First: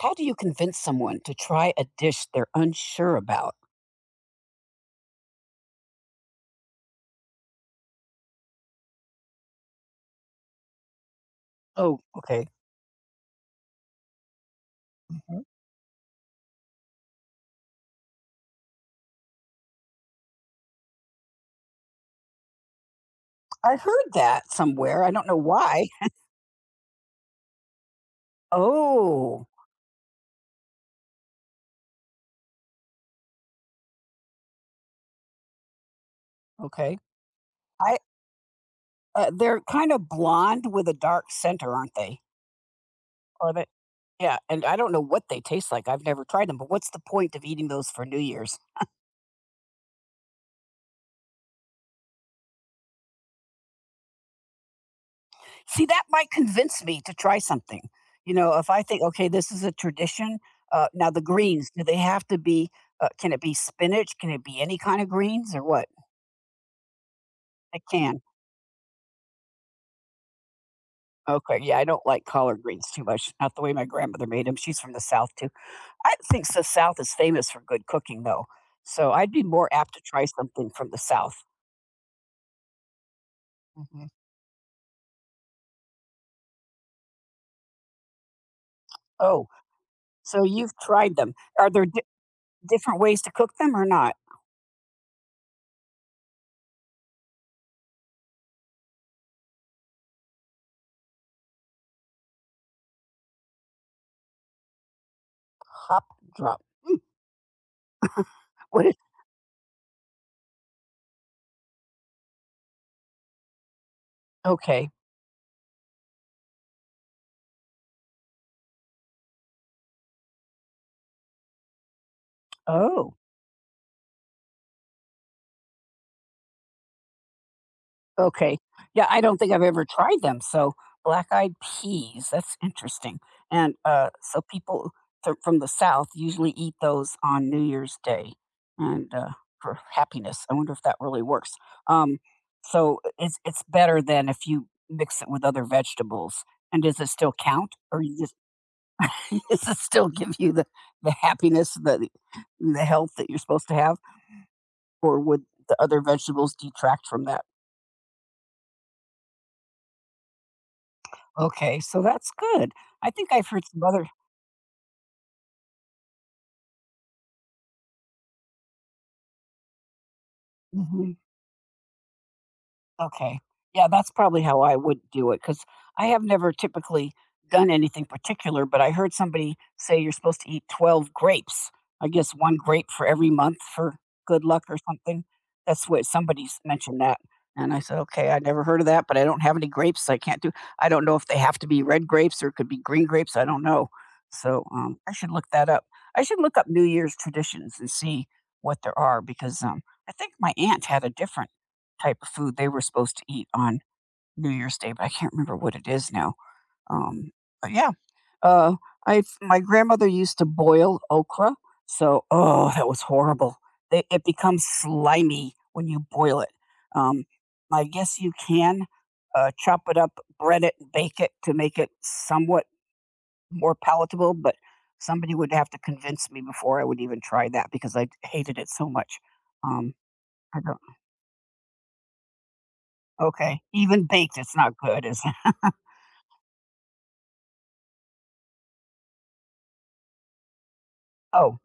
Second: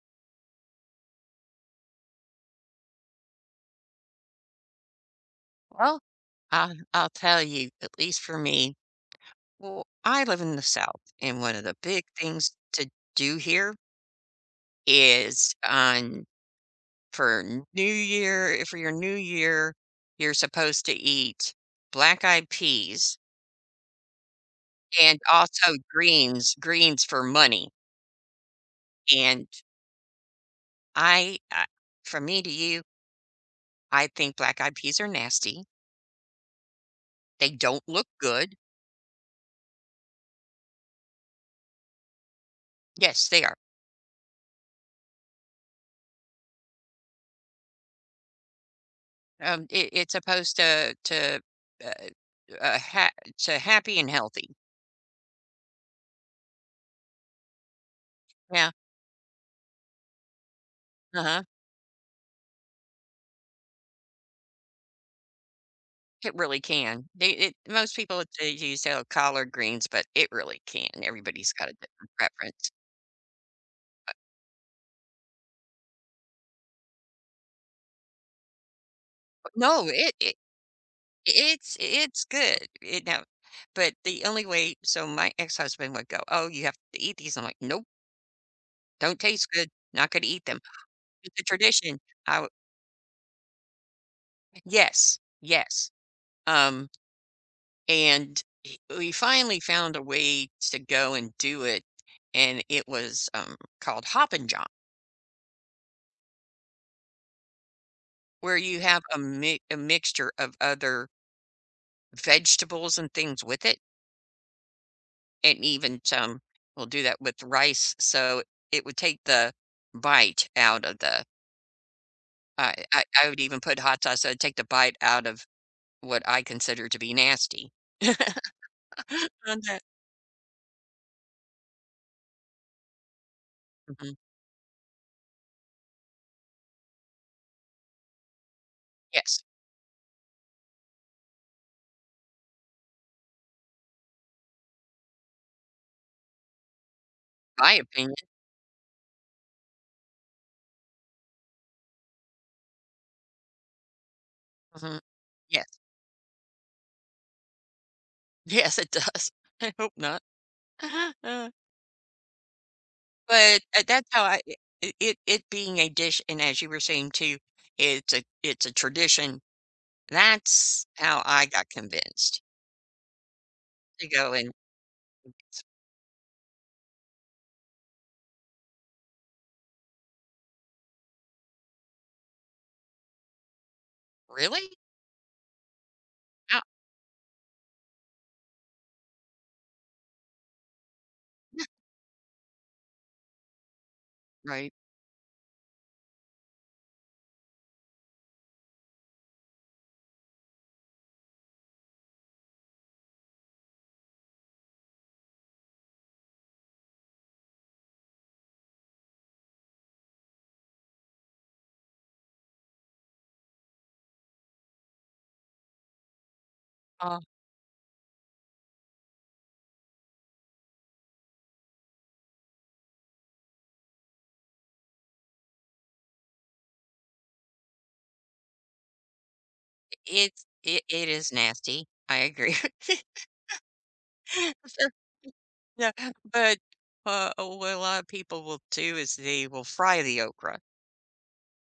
How do you convince someone to try a dish they're unsure about? Well, I'll tell you, at least for me, well, I live in the South, and one of the Oh, big okay. things to do here Mhm. is on for New Year, for your New Year, you're supposed to eat black eyed peas I heard that somewhere. I and don't know also why. greens for money. Oh, And I, from me to you, I think black eyed peas are nasty. okay. They don't I look good. They're kind of blonde with a dark center, aren't they? Yes, they Are are. they? Yeah, and I don't know what they taste like. I've never tried them, but what's the point of eating those for New Year's? It's supposed to to. Uh, ha to happy and healthy. See, that might convince me to try something. You know, if Yeah, I think, okay, this is a tradition. Now, the uh-huh. greens, do they have to be, can it be spinach? Can it be any kind of greens or what? It really can. They it It Most can. people they use, oh, collard greens, but it really can. Everybody's Okay, got yeah, a I don't different like collard preference. greens too much, not the way my grandmother made them. She's from the South too. I think the South is famous for good cooking, though, so I'd be more No, apt to it try it something from the South. It's good. It now But Mhm. the only way, so my ex-husband would go, "Oh, you have to eat these." I'm like, "Nope, don't Oh, taste good. Not gonna so eat them." you've tried them. It's a Are there tradition. di I w different ways to cook them or not? Yes, yes. Um And we finally found a way to go and do it, and it was called Hop and John, Pop, drop. Mm, where you what is have a mixture of other vegetables and things with it, okay. and even some will do that with rice. So it would take the bite out of the. I I, Oh. I would even put hot sauce. So it'd take the bite out of what I consider to be nasty. Okay. Yeah, I don't think On I've that. ever tried them. So black-eyed peas, that's interesting. And Mhm. so people from the South usually eat those on New Year's Day and Yes, for happiness. I wonder if that really works. Um, so it's better than if you mix it with other vegetables. And does it still my count, or you opinion. just does it still give you the happiness, the health that you're supposed to have, Mhm. or would the Yes, other vegetables detract from that? yes, it does. I hope not. Uh-huh, uh, Okay, so that's good. I think I've but, heard some uh, other. that's how I it it being a dish, and as you were saying too, it's a tradition. That's Mhm. how I got convinced Okay. Yeah, to that's go probably and, how I would do it because I have never typically done anything particular, but I heard somebody say you're supposed to eat 12 grapes. I guess one grape for every month for good luck "Really? or something. That's what somebody's How?" mentioned that. And I said, okay, I never heard of that, but I don't have any grapes. So I can't do, I don't know if they have to be red grapes or it could be green grapes. I don't know. So Right. I should look that up. I should look up New Year's traditions and see what there are because I think my aunt had a different type of food they were supposed to eat on New Year's Day, but I can't remember what it is now. Um, but yeah, uh, I my grandmother used to boil okra, so oh, that was horrible. They, it becomes slimy when you boil it. Oh. Um, I guess you can chop it up, bread it, and bake it to make it somewhat more palatable, but somebody would have to convince me before I would even try that because I hated it so much. Um, It's I don't. it it is nasty. I agree. Okay, even baked, it's not So, good. Is yeah, but, what a lot of people will do is they will fry the okra, oh,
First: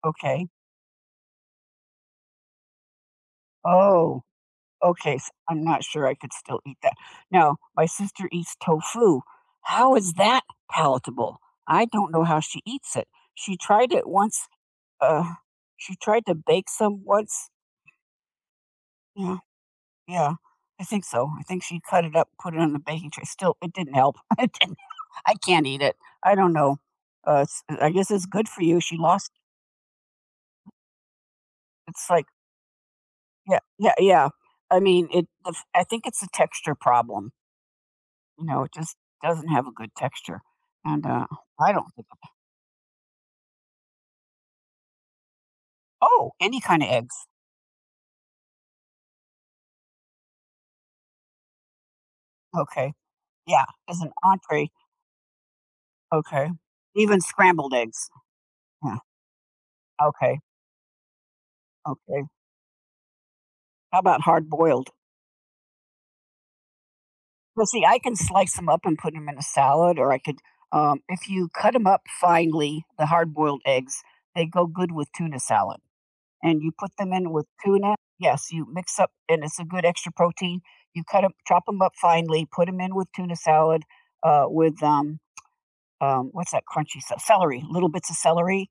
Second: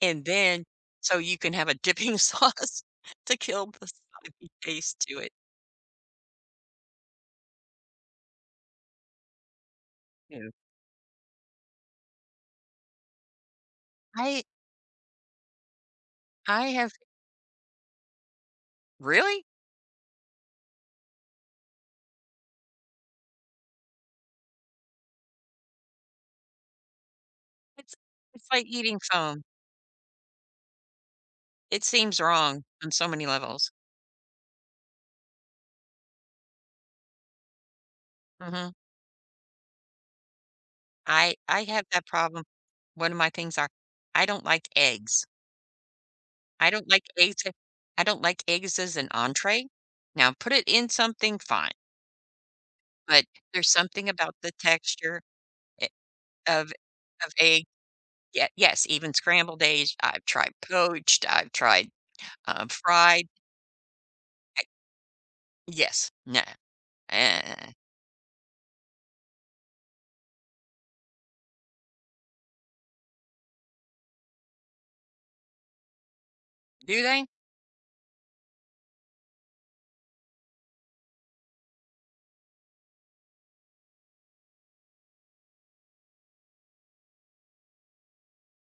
and okay. then so you can have a dipping sauce to kill the Oh, soggy taste okay, to so it. I'm not sure I could still eat that. Now, my sister eats tofu. How is that Yeah. palatable? I don't know how she eats it. She tried it I once, uh, she tried to I bake have some once. Yeah, Really? yeah, I think so. I think she cut it up, put it on the baking tray. Still, it didn't help. It didn't, I can't eat it. I don't know. It's, I It's guess it's it's good for like you. She eating lost. foam. It It's seems like, wrong on so many yeah, levels. yeah, yeah. I mean, it. I think it's a texture problem. You know, it Mhm. just doesn't have a good texture, and, I I have don't that think of, problem. One of my things are I don't like eggs. oh, any I kind of don't like eggs. eggs a I don't like eggs as an entrée. Now put it in something, fine, Okay. but Yeah, there's as something an about the entree, texture I okay. of Even of egg. scrambled eggs. Yeah, yes, Yeah, even scrambled eggs. I've okay, tried poached, I've tried, okay. Fried. How about hard I boiled? yes. No. Well, uh see, I can slice them up and put them in a salad, or I could, if you cut them up finely, the hard boiled eggs, they go good with tuna salad. And you put Do them they? in with tuna. Yes, you mix up and it's a good extra protein. You cut them, chop them up finely, put them in with tuna salad, with, what's that crunchy stuff? Celery, little bits of celery.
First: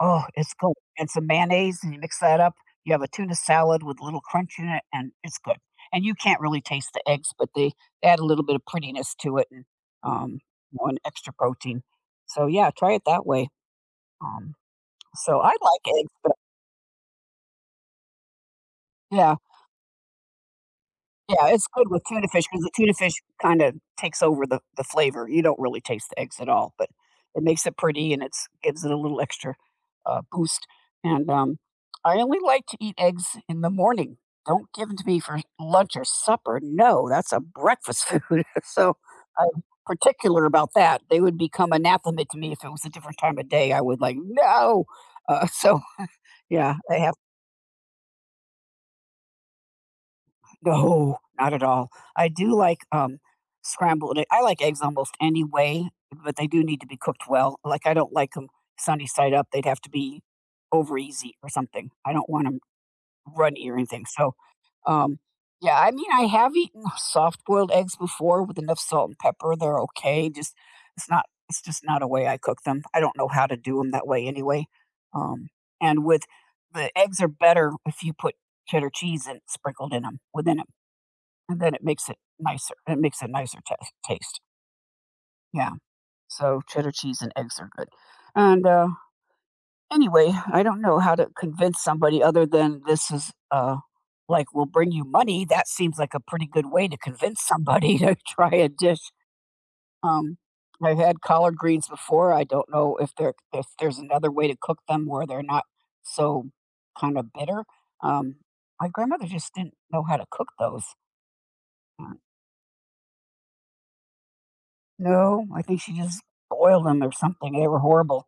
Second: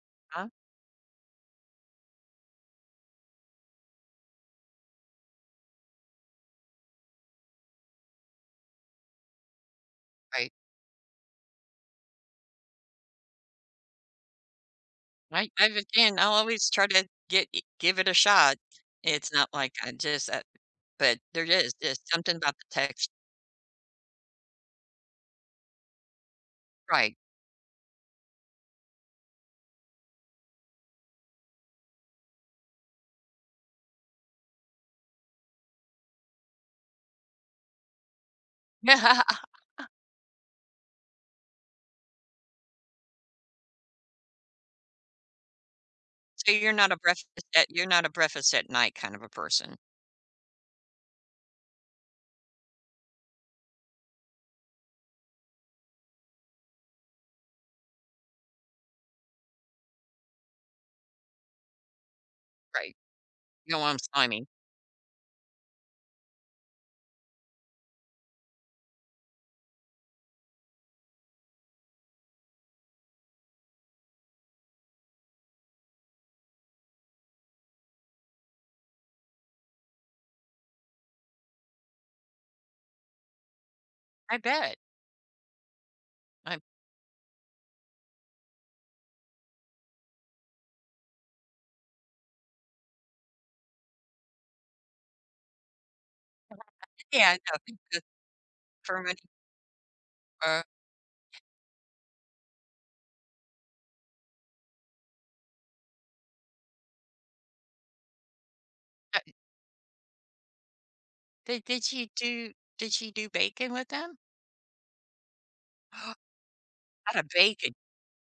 Oh, Huh? it's good. And some mayonnaise, and you mix that up. You have a tuna salad with a little crunch in it, and it's good. And you can't really taste the eggs, but they add a little bit of prettiness to it and, um, you know, and extra protein. So, yeah, try it that way. Um, so I I've like eggs, again, I'll but always try to get I give it a shot. It's yeah. not like I just but there Yeah, it's is good with just tuna something fish about because the the tuna text. fish kinda takes over the flavor. You don't really taste the eggs at all, but Right. it makes it pretty and it's gives it a little extra, boost, and, I only like to eat eggs in the morning. Don't give them to me for lunch or supper. No, that's a breakfast food, so I'm particular about that. They would become anathema to me if it was a different time of day. I would like, "No!" So, So yeah, they have you're not a breakfast at night kind of a person, no, not at all. I do like, scrambled egg I like eggs almost any way, but they do need to be cooked well. Like, I don't like them sunny side up, they'd have to be over easy or something. I don't want them right? runny You or don't want 'em anything, so, slimy. um, yeah, I mean, I have eaten soft boiled eggs before with enough salt and pepper, they're okay, just it's not it's just not a way I cook them. I don't know how to do them that way anyway, um, and with the eggs are better if you put cheddar cheese in sprinkled in 'em within 'em. And then it makes it nicer. It makes a nicer tas I taste. bet. Yeah. I So cheddar cheese and eggs are good. And, anyway, I don't know how to convince somebody other than this is, like, will bring you money. That seems like a pretty good way to Yeah, I convince know, somebody because to try a for dish. many Um, uh, I've had collard greens before. I don't know if there if there's another way to cook them where they're not so kind of bitter. Um, my uh, grandmother just didn't know how to cook those. Did you do did she do bacon with them? No, I think she just boiled them or Not a something, they bacon. were horrible.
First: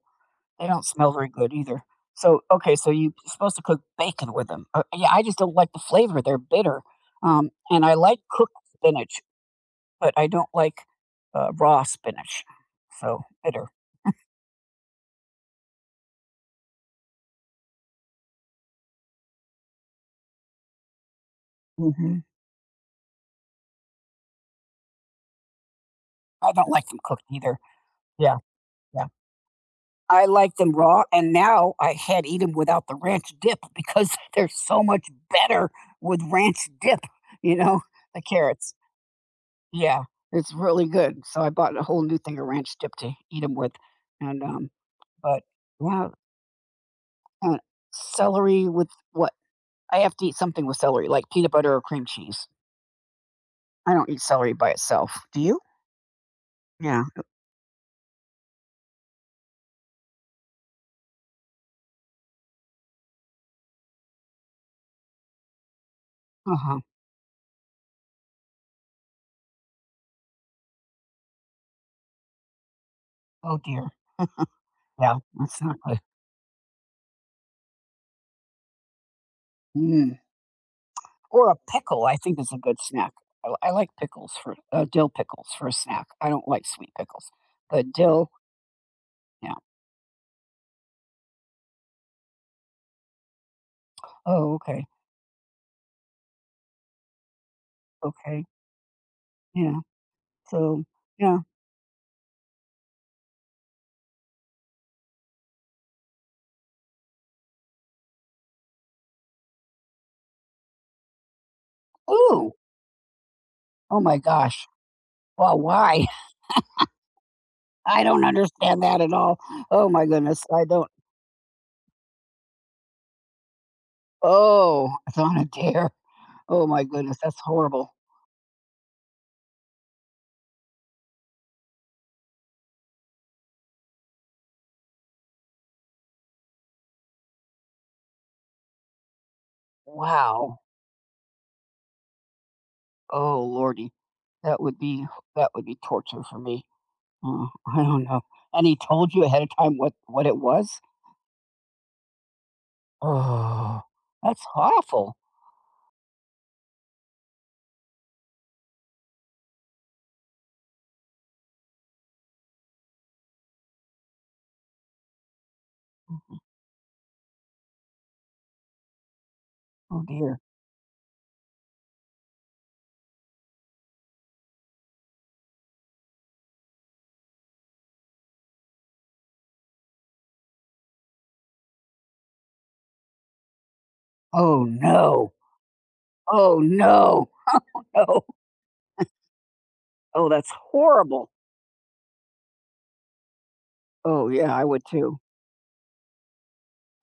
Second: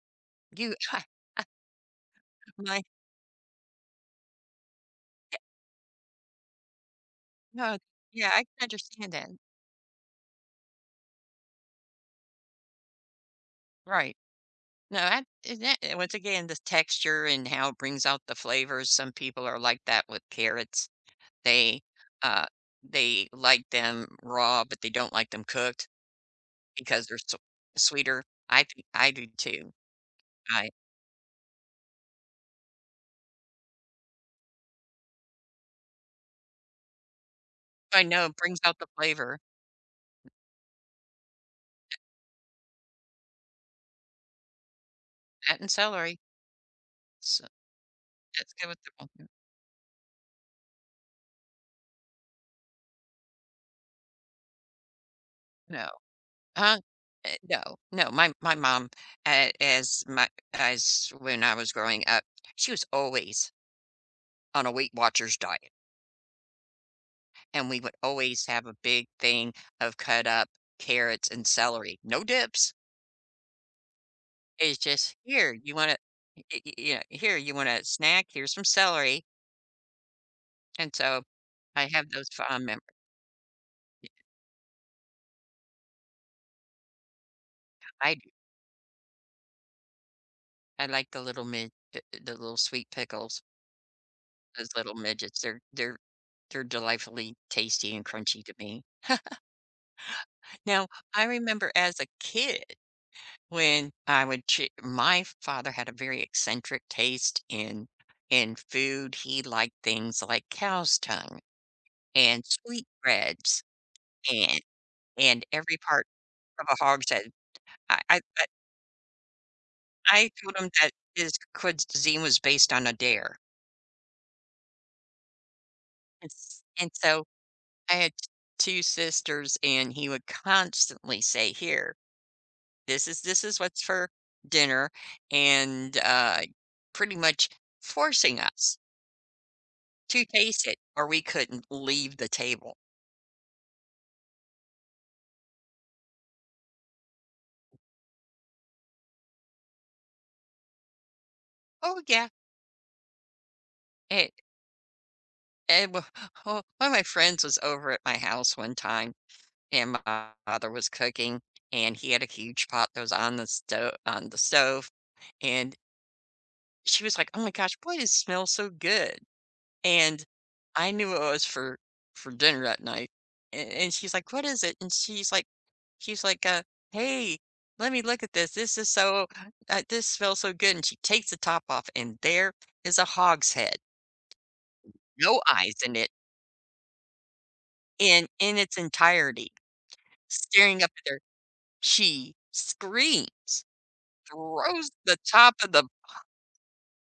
They You don't smell very good either. So, okay, my so you are supposed to cook bacon with them. Yeah, I just yeah, don't like the flavor, they're bitter. No, And I like yeah, I can cooked understand spinach, that. but I don't like, raw spinach, so bitter. Right. No, I And that, and once again, the texture and how it brings out the flavors, some people are like that with carrots. They, Mhm. uh, they like them raw, but they don't like them cooked I don't like them because they're cooked s either. sweeter. Yeah, I think yeah. I do too. I like I them raw, and now I had eat 'em without the ranch dip because they're so much better with ranch dip, you know, I the know it brings carrots. out the flavor. Yeah, it's really good. So I bought a whole new thing of ranch dip to eat them with, and, but That and yeah, celery, so uh, that's good celery with with the mhm, what? I have to eat something with celery, like peanut butter or cream cheese. I don't eat celery by itself. Do you? no. Uh, Yeah. eh, no, no, my mom, a as my as when I was growing up, she was always on a Weight Watchers diet, Uh-huh. and we would always have a big thing of cut up carrots and celery. No dips. Oh dear. It's just Yeah, here, that's you not want good. to, you know, here, you want a snack? Here's some celery. Mm. And so Or a I pickle, have I those think is a fond good mem snack. I like pickles for dill pickles for a snack. I don't like sweet pickles, but I dill. Yeah. I like the little sweet pickles, Oh, those okay. little midgets. They're delightfully tasty and Okay. crunchy to me. Yeah. So Now, I yeah. remember as a kid when I would choo my father had a very eccentric taste in food. He liked things like cow's tongue and Ooh. sweetbreads Oh my and gosh. and Well, every why? part of a hog's head. I I I don't I understand that at all. Oh my I goodness, told I him don't. that his cuisine was based on a dare. Oh, it's on a dare. And s Oh my and goodness, so that's horrible. I had 2 sisters, and he would constantly say, "Here, this is what's for dinner," and, pretty much forcing us to Wow. taste it, or we couldn't leave the table. Oh lordy. That would be that would be torture for me. I don't know. And he told you ahead of time what it was? Oh, yeah, Oh, it that's awful. it wa oh, one of my friends was over at my house one time, and my father was cooking, and he had a huge pot that was on the stove, and she was like, "Oh my gosh, boy, it smells so good." Oh And dear. I knew it was for dinner that night, and she's like, "What is it?" And she's like, "Hey, let me look at this. This is this smells so good." And she takes the top off, and there is a hog's head, Oh no. no eyes in it, Oh no. Oh, in its entirety, oh, that's staring up at her. horrible. She screams, Oh yeah, I would throws the too. top of the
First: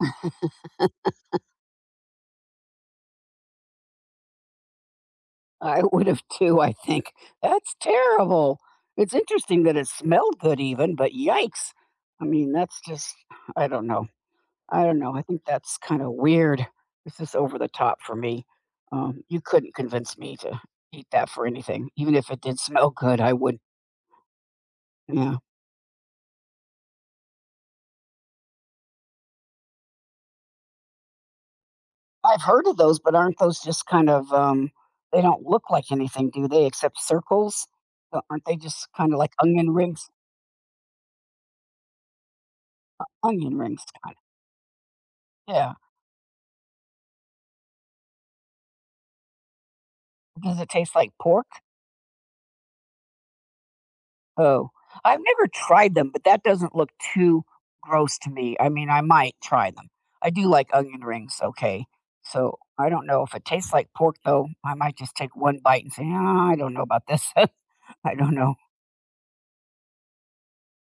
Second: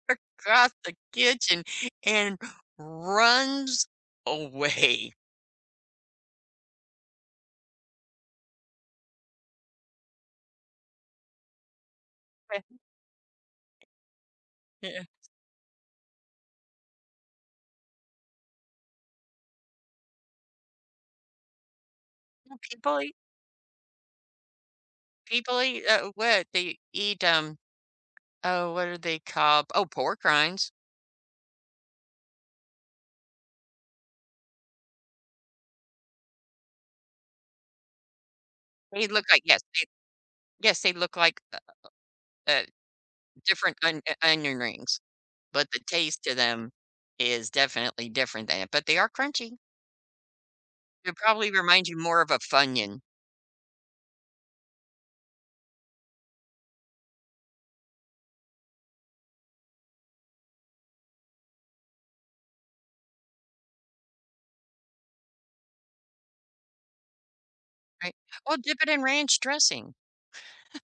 book across the kitchen, and runs away. I would have too, I think. That's terrible. It's interesting that it smelled good even, but yikes. I mean, that's just I don't know. I don't Yeah. know. I think that's kind of weird. This is over the top for me. You couldn't convince me to eat that for anything. Even if it did smell People good, I would yeah. People eat, what? They eat, oh, what are they called? Oh, pork rinds. I've heard of those, but aren't those just kind of they don't look like anything, do they, except circles? Aren't they just They kind of look like like yes, onion they rings? Yes, they look like, uh, Onion different rings on, kind onion rings, of. but Yeah. the taste to them is definitely different than it, but they are crunchy. Does it taste like It pork? probably remind you more of a Funyun, Oh, I've never tried them, but that doesn't look too gross to me. I mean, I might try them. I do like onion rings, okay. So I don't know if it tastes like pork, though. I might just take one bite and say, "Ah, I don't know about this. I right? don't know. Well, dip it in ranch dressing.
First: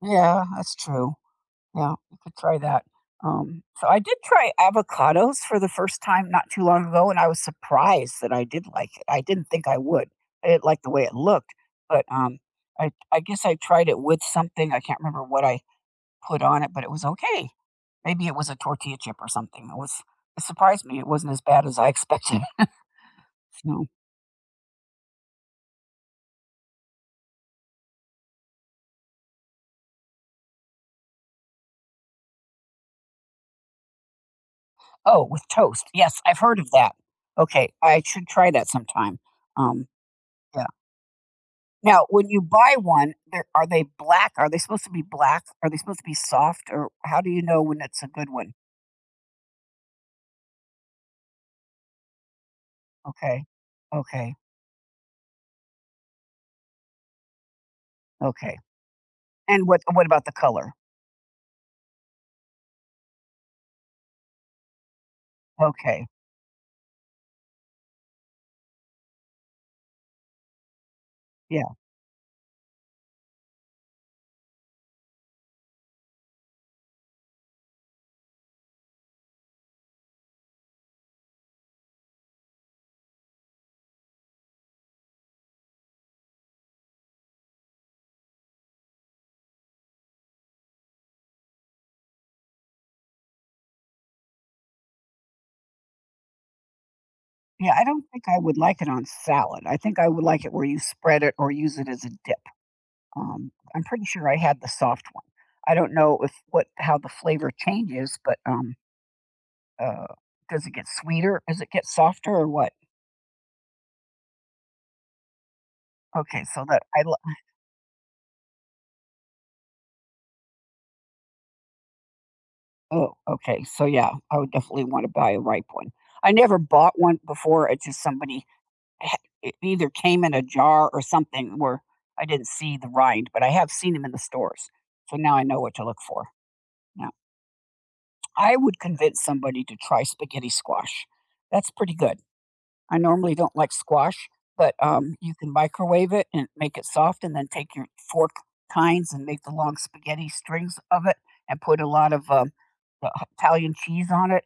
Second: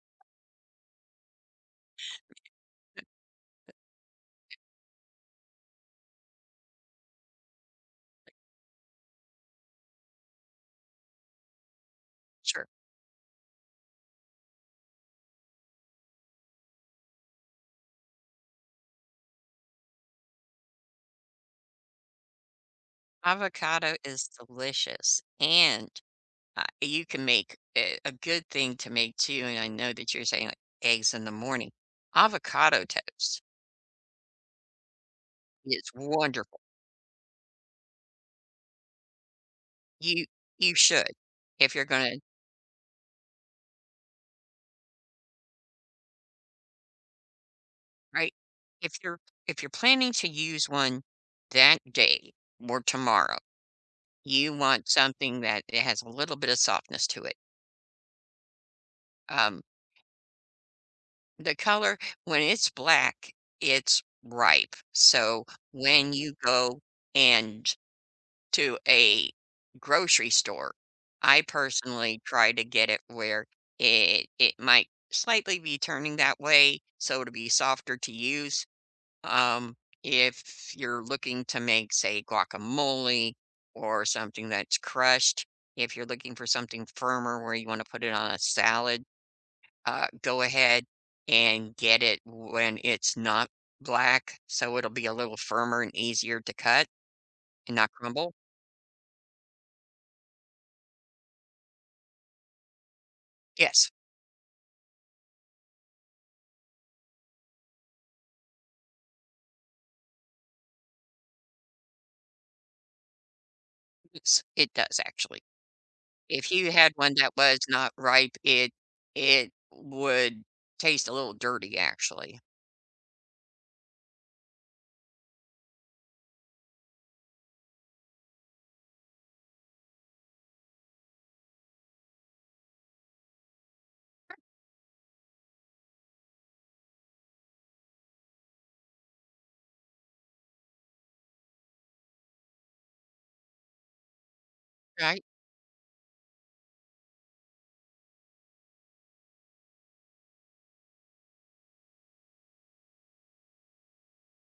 Yeah, that's true. Yeah, you could try that. So I did try avocados for the first time not too long ago, and I was surprised that I did like it. I didn't think I would. I didn't like the way it looked, but Sure. I guess I tried it with something. I can't remember what I put on it, but it was okay. Maybe it was a tortilla chip or something. It was it surprised me it wasn't as bad as I expected. So Avocado is delicious, and, you can make a good thing to make too, and I know that you're saying, like, eggs in the morning. Avocado toast. oh, with toast. It's Yes, I've heard wonderful. of that. Okay, I should try that sometime. Um, You yeah. you should If you're Now, gonna, when you buy one, they are they black? Are they supposed to be black? Are they supposed to be soft? Or how do you know when it's a good right? one? If you're planning to use one that day or tomorrow, Okay, okay, you want something that it has a little bit of softness to it. okay. Um, And what about the color? the color, when it's black, it's ripe. So Okay, when you go and to a grocery store, I yeah, personally try to get it where it might slightly be turning that way, so to be softer to use. Um, if you're looking to make, say, guacamole or something that's crushed, if you're looking for something firmer where you want to put it on a salad, go ahead and get it when it's not black, so it'll be a little firmer and easier to cut yeah. and I not don't think crumble. I would like it on salad. I think I would like it where you spread it or use it as a dip. I'm Yes. pretty sure I had the soft one. I don't know if what how the flavor changes, but uh, does it get sweeter does it get softer or what? Yes, it does actually. Okay, If so you that had I one lo- that was not ripe, it would taste a little dirty actually, oh okay, so yeah, I would definitely want to buy a ripe one. I never bought one before. It's just somebody ha- it either came in a jar or something where I didn't see the rind, but I have seen them in the stores, so now I know what to look for. Now I would convince somebody to try spaghetti squash. That's pretty good. I normally don't like squash, but, right? you can microwave it and make it soft and then take your fork tines and make the long spaghetti strings of it and put a lot of, uh, Italian cheese on it.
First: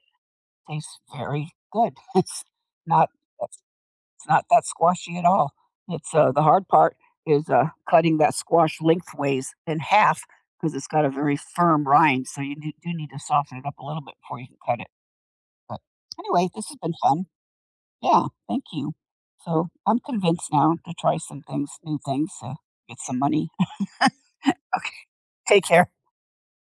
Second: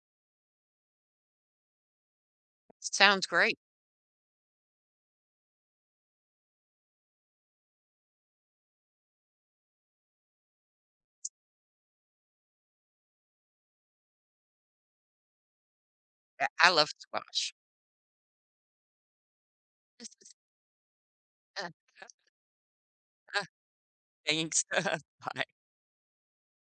Tastes very good. Not Sounds great. it's not that squashy at all. It's, the hard part is, cutting that squash lengthways in half because 'cause it's got a very firm rind, so you do need to soften it up a little bit before you can cut it. But anyway, this I has love been fun. squash. Yeah, thank you. So I'm convinced now to try some things, new things, to get some money. Thanks. Bye. Take care.